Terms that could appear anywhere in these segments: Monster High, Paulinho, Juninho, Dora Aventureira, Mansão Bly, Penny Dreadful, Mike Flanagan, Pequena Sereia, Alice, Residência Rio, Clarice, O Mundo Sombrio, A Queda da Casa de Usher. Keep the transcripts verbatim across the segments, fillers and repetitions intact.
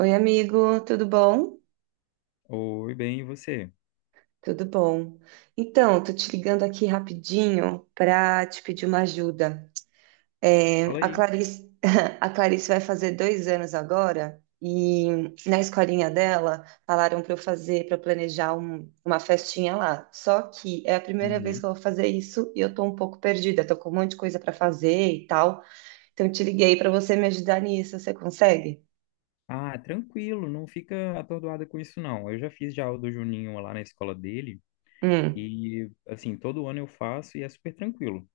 Oi, amigo, tudo bom? Oi, bem, e você? Tudo bom. Então, tô te ligando aqui rapidinho para te pedir uma ajuda. É, Fala a aí. Clarice, a Clarice vai fazer dois anos agora e na escolinha dela falaram para eu fazer, para planejar um- uma festinha lá. Só que é a primeira vez que Uhum. eu vou fazer isso e eu tô um pouco perdida, tô com um monte de coisa para fazer e tal. Então, eu te liguei para você me ajudar nisso. Você consegue? Ah, tranquilo, não fica atordoada com isso, não. Eu já fiz já o do Juninho lá na escola dele Hum, e, assim, todo ano eu faço e é super tranquilo.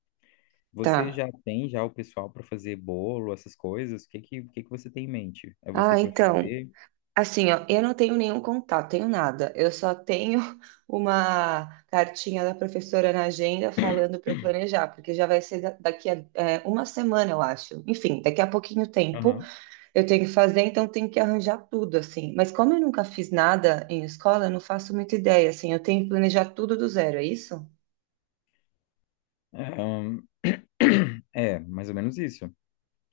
Você tá. já tem já o pessoal para fazer bolo, essas coisas? O que que, o que que você tem em mente? É você Ah, que vai então. fazer? Assim, ó, eu não tenho nenhum contato, tenho nada. Eu só tenho uma cartinha da professora na agenda falando para eu planejar, porque já vai ser da- daqui a é, uma semana, eu acho. Enfim, daqui a pouquinho tempo Aham. eu tenho que fazer, então tenho que arranjar tudo, assim. Mas como eu nunca fiz nada em escola, eu não faço muita ideia, assim. Eu tenho que planejar tudo do zero, é isso? É, ahn, é, mais ou menos isso.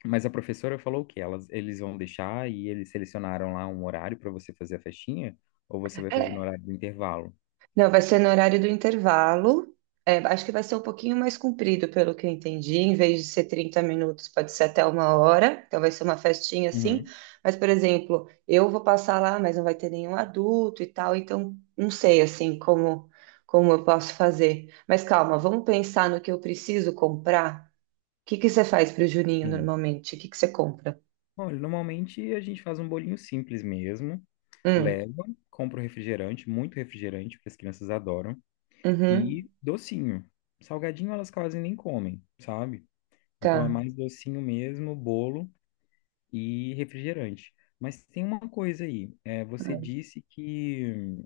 Mas a professora falou que elas, eles vão deixar e eles selecionaram lá um horário para você fazer a festinha ou você vai fazer no horário do intervalo? Não, vai ser no horário do intervalo. É, acho que vai ser um pouquinho mais comprido, pelo que eu entendi. Em vez de ser trinta minutos, pode ser até uma hora. Então vai ser uma festinha assim. Uhum. Mas, por exemplo, eu vou passar lá, mas não vai ter nenhum adulto e tal. Então, não sei assim como como eu posso fazer. Mas calma, vamos pensar no que eu preciso comprar. O que que você faz para o Juninho Sim. normalmente? O que que você compra? Olha, normalmente a gente faz um bolinho simples mesmo, Hum, leva, compra um refrigerante, muito refrigerante, porque as crianças adoram, e uhum, docinho. Salgadinho elas quase nem comem, sabe? Então é tá. mais docinho mesmo, bolo e refrigerante. Mas tem uma coisa aí, é, você disse que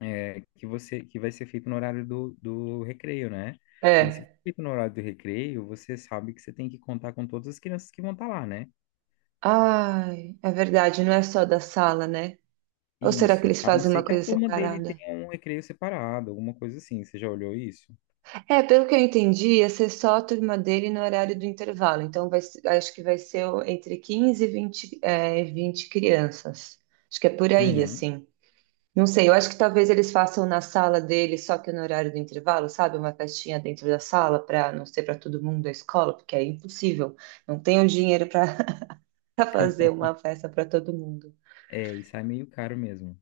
é, que você que vai ser feito no horário do, do recreio, né? Mas se É. for feito no horário do recreio, você sabe que você tem que contar com todas as crianças que vão estar lá, né? Ai, é verdade, não é só da sala, né? Ou será que Isso. eles A não fazem ser uma que a coisa turma dele separada? tenha um recreio separado, alguma coisa assim. Você já olhou isso? É, pelo que eu entendi, ia ser só a turma dele no horário do intervalo. Então, vai, ser- acho que vai ser o- entre quinze e vinte é, vinte crianças. Acho que é por aí, Uhum. assim. Não sei, eu acho que talvez eles façam na sala dele, só que no horário do intervalo, sabe? Uma festinha dentro da sala, para não ser para todo mundo da escola, porque é impossível. Não tenho dinheiro para fazer uma festa para todo mundo. É, isso é meio caro mesmo.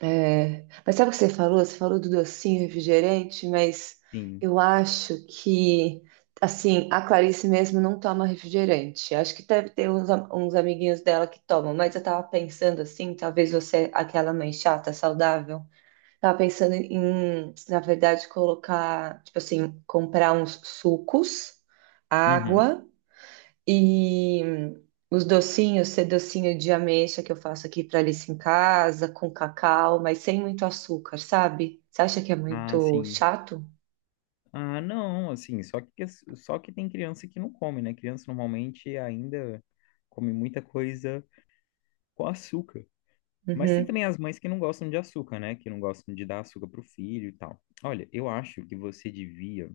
É, mas sabe o que você falou? Você falou do docinho refrigerante, mas Sim. eu acho que, assim, a Clarice mesmo não toma refrigerante. Acho que deve ter uns, am- uns amiguinhos dela que tomam, mas eu tava pensando, assim, talvez você, é aquela mãe chata, saudável, tava pensando em, na verdade, colocar, tipo assim, comprar uns sucos, Uhum. água. E os docinhos, ser docinho de ameixa que eu faço aqui para Alice em casa, com cacau, mas sem muito açúcar, sabe? Você acha que é Ah, muito sim. chato? Ah, não, assim, só que só que tem criança que não come, né? Criança normalmente ainda come muita coisa com açúcar. Mas tem Uhum, também as mães que não gostam de açúcar, né? Que não gostam de dar açúcar pro filho e tal. Olha, eu acho que você devia,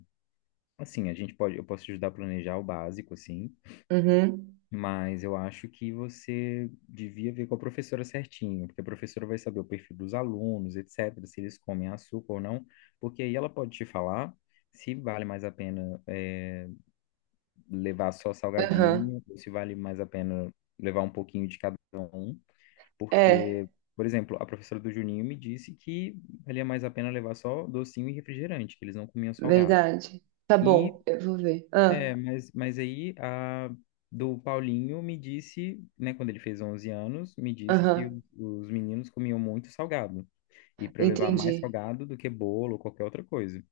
assim, a gente pode, eu posso te ajudar a planejar o básico, assim. uhum, Mas eu acho que você devia ver com a professora certinho, porque a professora vai saber o perfil dos alunos, et cetera, se eles comem açúcar ou não, porque aí ela pode te falar se vale mais a pena eh, levar só aham. salgadinho, ou se vale mais a pena levar um pouquinho de cada um, porque, É, por exemplo, a professora do Juninho me disse que valia mais a pena levar só docinho e refrigerante, que eles não comiam salgado. verdade. Tá E bom, eu vou ver. é, Ah, mas, mas aí a do Paulinho me disse, né, quando ele fez onze anos, me disse que aham, o- os meninos comiam muito salgado. E para eu levar mais entendi. salgado do que bolo ou qualquer outra coisa.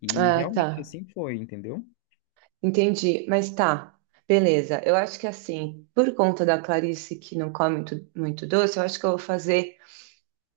E Ah, tá. realmente assim foi, entendeu? Entendi, mas tá. Beleza, eu acho que assim, por conta da Clarice que não come muito, muito doce, eu acho que eu vou fazer.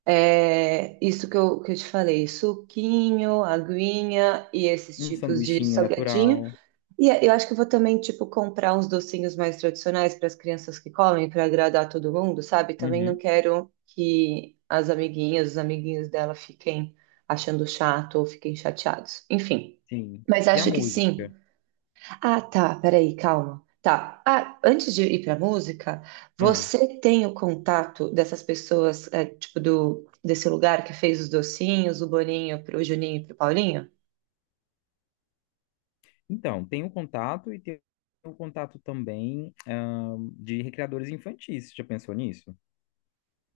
É, isso que eu, que eu te falei, suquinho, aguinha e esses Um tipos de sanduichinho salgadinho. natural. E eu acho que eu vou também, tipo, comprar uns docinhos mais tradicionais para as crianças que comem, para agradar todo mundo, sabe? Também não Uhum, quero que as amiguinhas, os amiguinhos dela fiquem achando chato ou fiquem chateados. Enfim, sim. mas E a acho que música? sim. Ah, tá. Peraí, calma. Tá. Ah, antes de ir pra música, Ah, você tem o contato dessas pessoas, é, tipo, do, desse lugar que fez os docinhos, o Boninho pro Juninho e pro Paulinho? então, tem o contato e tem o contato também, ah, de recreadores infantis. Você já pensou nisso?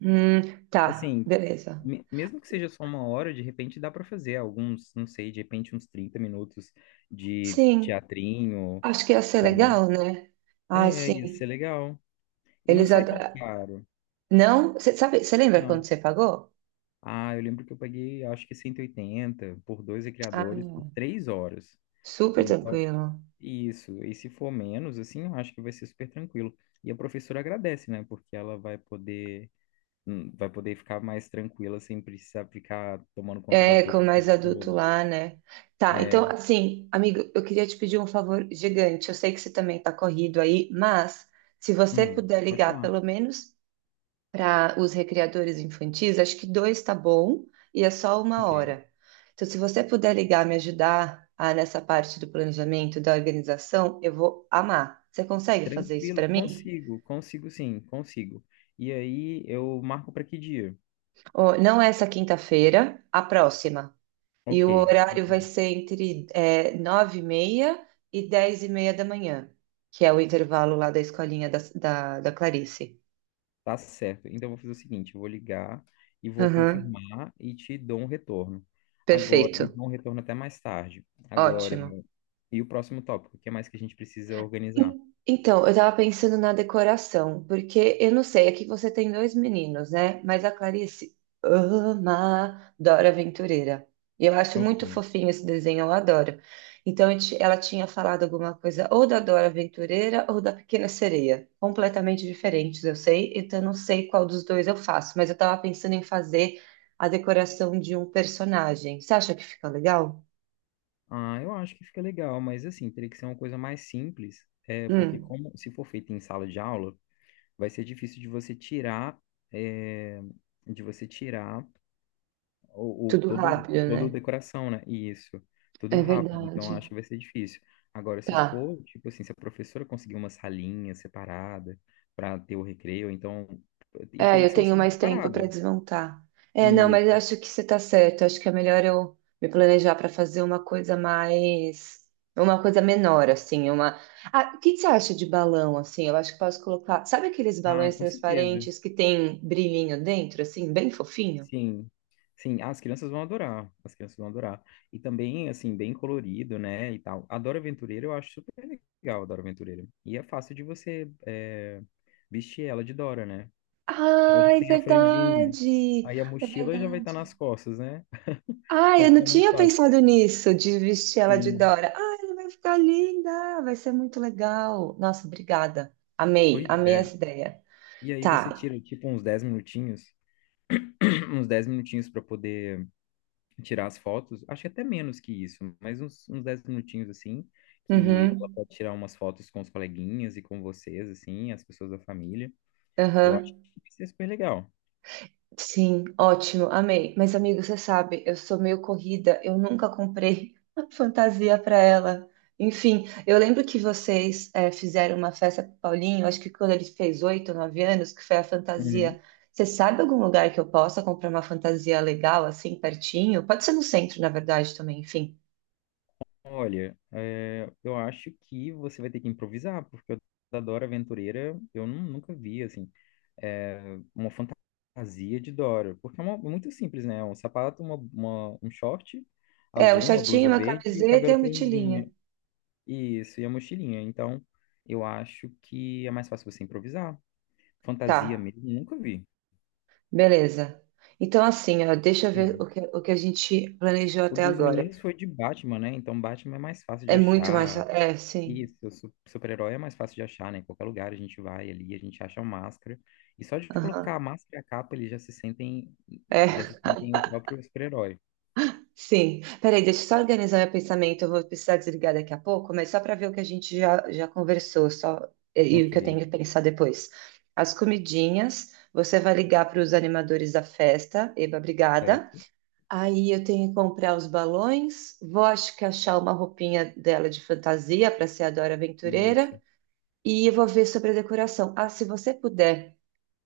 Hum, tá. Assim, Beleza. me- mesmo que seja só uma hora, de repente dá para fazer alguns, não sei, de repente uns trinta minutos de Sim. teatrinho. Acho que ia ser com- legal, né? Ah, É, ia ser sim. legal. E não Eles sai tão adoram. caro, Não? Você sabe, você lembra quando não. você pagou? Ah, eu lembro que eu paguei, acho que cento e oitenta por dois Ah, criadores por três horas. super Então, tranquilo. isso. E se for menos, assim, eu acho que vai ser super tranquilo. E a professora agradece, né? Porque ela vai poder, hum, vai poder ficar mais tranquila sem precisar ficar tomando conta da É, turma com o mais tempo adulto todo. lá, né? Tá, então, É, assim, amigo, eu queria te pedir um favor gigante. Eu sei que você também tá corrido aí, mas se você Hum, puder pode ligar falar. pelo menos para os recreadores infantis, acho que dois tá bom e é só uma Ok. hora. Então, se você puder ligar, me ajudar ah, nessa parte do planejamento, da organização, eu vou amar. Você consegue fazer isso Tranquilo, para mim? consigo, consigo sim, consigo. E aí eu marco para que dia? Ó, não é essa quinta-feira, a próxima. E Ok, o horário ok. vai ser entre é, nove e meia e meia e dez e meia da manhã, que é o intervalo lá da escolinha da, da, da Clarice. Tá certo. Então eu vou fazer o seguinte, eu vou ligar e vou Aham, confirmar e te dou um retorno. Agora, Perfeito. e dou um retorno até mais tarde. Agora, Ótimo. e o próximo tópico, o que mais que a gente precisa organizar? En- Então, eu tava pensando na decoração, porque eu não sei, aqui você tem dois meninos, né? Mas a Clarice ama Dora Aventureira. E eu acho muito Ok. fofinho esse desenho, eu adoro. Então, eu ti- ela tinha falado alguma coisa ou da Dora Aventureira ou da Pequena Sereia. Completamente diferentes, eu sei. Então, eu não sei qual dos dois eu faço, mas eu tava pensando em fazer a decoração de um personagem. Você acha que fica legal? Ah, eu acho que fica legal, mas assim, teria que ser uma coisa mais simples, é, porque Hum, como se for feito em sala de aula, vai ser difícil de você tirar, é, de você tirar o, o- tudo todo, rápido, toda a né? decoração, né? Isso, tudo É rápido. Então, eu verdade. acho que vai ser difícil. Agora, se Tá. for, tipo assim, se a professora conseguir uma salinha separada para ter o recreio, então, e É, teria eu que ser uma tenho salinha mais tempo para separada. desmontar. É, não, mas eu Isso. acho que você está certo. Acho que é melhor eu me planejar para fazer uma coisa mais, uma coisa menor, assim, uma. Ah, o que que você acha de balão, assim? Eu acho que posso colocar. Sabe aqueles Ah, balões com certeza. transparentes que tem brilhinho dentro, assim, bem fofinho? Sim, sim, ah, as crianças vão adorar, as crianças vão adorar. E também, assim, bem colorido, né, e tal. Adora Aventureira eu acho super legal, Adora Aventureira. E é fácil de você é, vestir ela de Dora, né? Porque ela já Ai, tem a franjinha, verdade! aí a É mochila já vai estar verdade. nas costas, né? Ah, Vai eu não ficar mais tinha fácil. pensado nisso, de vestir ela de Sim, Dora. Ah, ela vai ficar linda, vai ser muito legal. Nossa, obrigada. Amei, pois amei é. essa ideia. E aí você Tá. tira, tipo, uns dez minutinhos, uns dez minutinhos para poder tirar as fotos, acho que até menos que isso, mas uns, uns dez minutinhos assim, que ela Uhum, pode tirar umas fotos com os coleguinhas e com vocês, assim, as pessoas da família. Eu acho uhum. que vai ser super legal. Sim, ótimo, amei. Mas, amigo, você sabe, eu sou meio corrida, eu nunca comprei fantasia para ela. Enfim, eu lembro que vocês eh, fizeram uma festa pro Paulinho, acho que quando ele fez oito ou nove anos, que foi a Uhum. fantasia. Você sabe algum lugar que eu possa comprar uma fantasia legal, assim, pertinho? Pode ser no centro, na verdade, também, enfim. Olha, é, eu acho que você vai ter que improvisar, porque eu da Dora Aventureira eu nu- nunca vi, assim, é, uma fantasia de Dora, porque é uma- muito simples, né? Um sapato, uma, uma- um short É, um azul, uma blusa shortinho, uma verde e o camiseta e cabelo uma mochilinha. franzinho. Isso, e a mochilinha. Então, eu acho que é mais fácil você improvisar. Fantasia Tá, mesmo, nunca vi. beleza. Então, assim, ó, deixa eu ver É. o que, o que a gente planejou O até dos agora. meninos foi de Batman, né? Então, Batman é mais fácil de É muito mais. achar. É, sim. Isso, su- super-herói é mais fácil de achar, né? Em qualquer lugar a gente vai ali, a gente acha a máscara. E só de colocar Aham. a máscara e a capa, eles já se sentem, já se É, sentem o próprio super-herói. sim. Peraí, deixa eu só organizar meu pensamento. Eu vou precisar desligar daqui a pouco, mas só para ver o que a gente já, já conversou, só e, e o Ok, que eu tenho que pensar depois. As comidinhas, você vai ligar para os animadores da festa, Eba, obrigada. certo. Aí eu tenho que comprar os balões, vou acho que achar uma roupinha dela de fantasia para ser a Dora Aventureira Isso. e eu vou ver sobre a decoração. Ah, se você puder,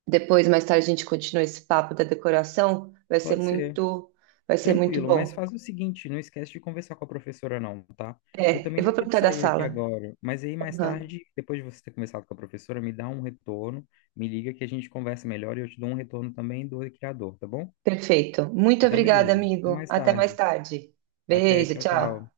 depois mais tarde a gente continua esse papo da decoração, vai ser Pode ser. muito, vai ser muito Tranquilo, mas bom. faz o seguinte, não esquece de conversar com a professora não, tá? Eu É, também eu vou vou ter que perguntar da sair aqui sala. agora, mas aí mais Uhum, tarde, depois de você ter conversado com a professora, me dá um retorno, me liga que a gente conversa melhor e eu te dou um retorno também do criador, tá bom? Perfeito. Muito Então, obrigada, beleza. Até amigo. mais Até mais tarde. tarde. Até, Beijo, tchau, tchau. tchau.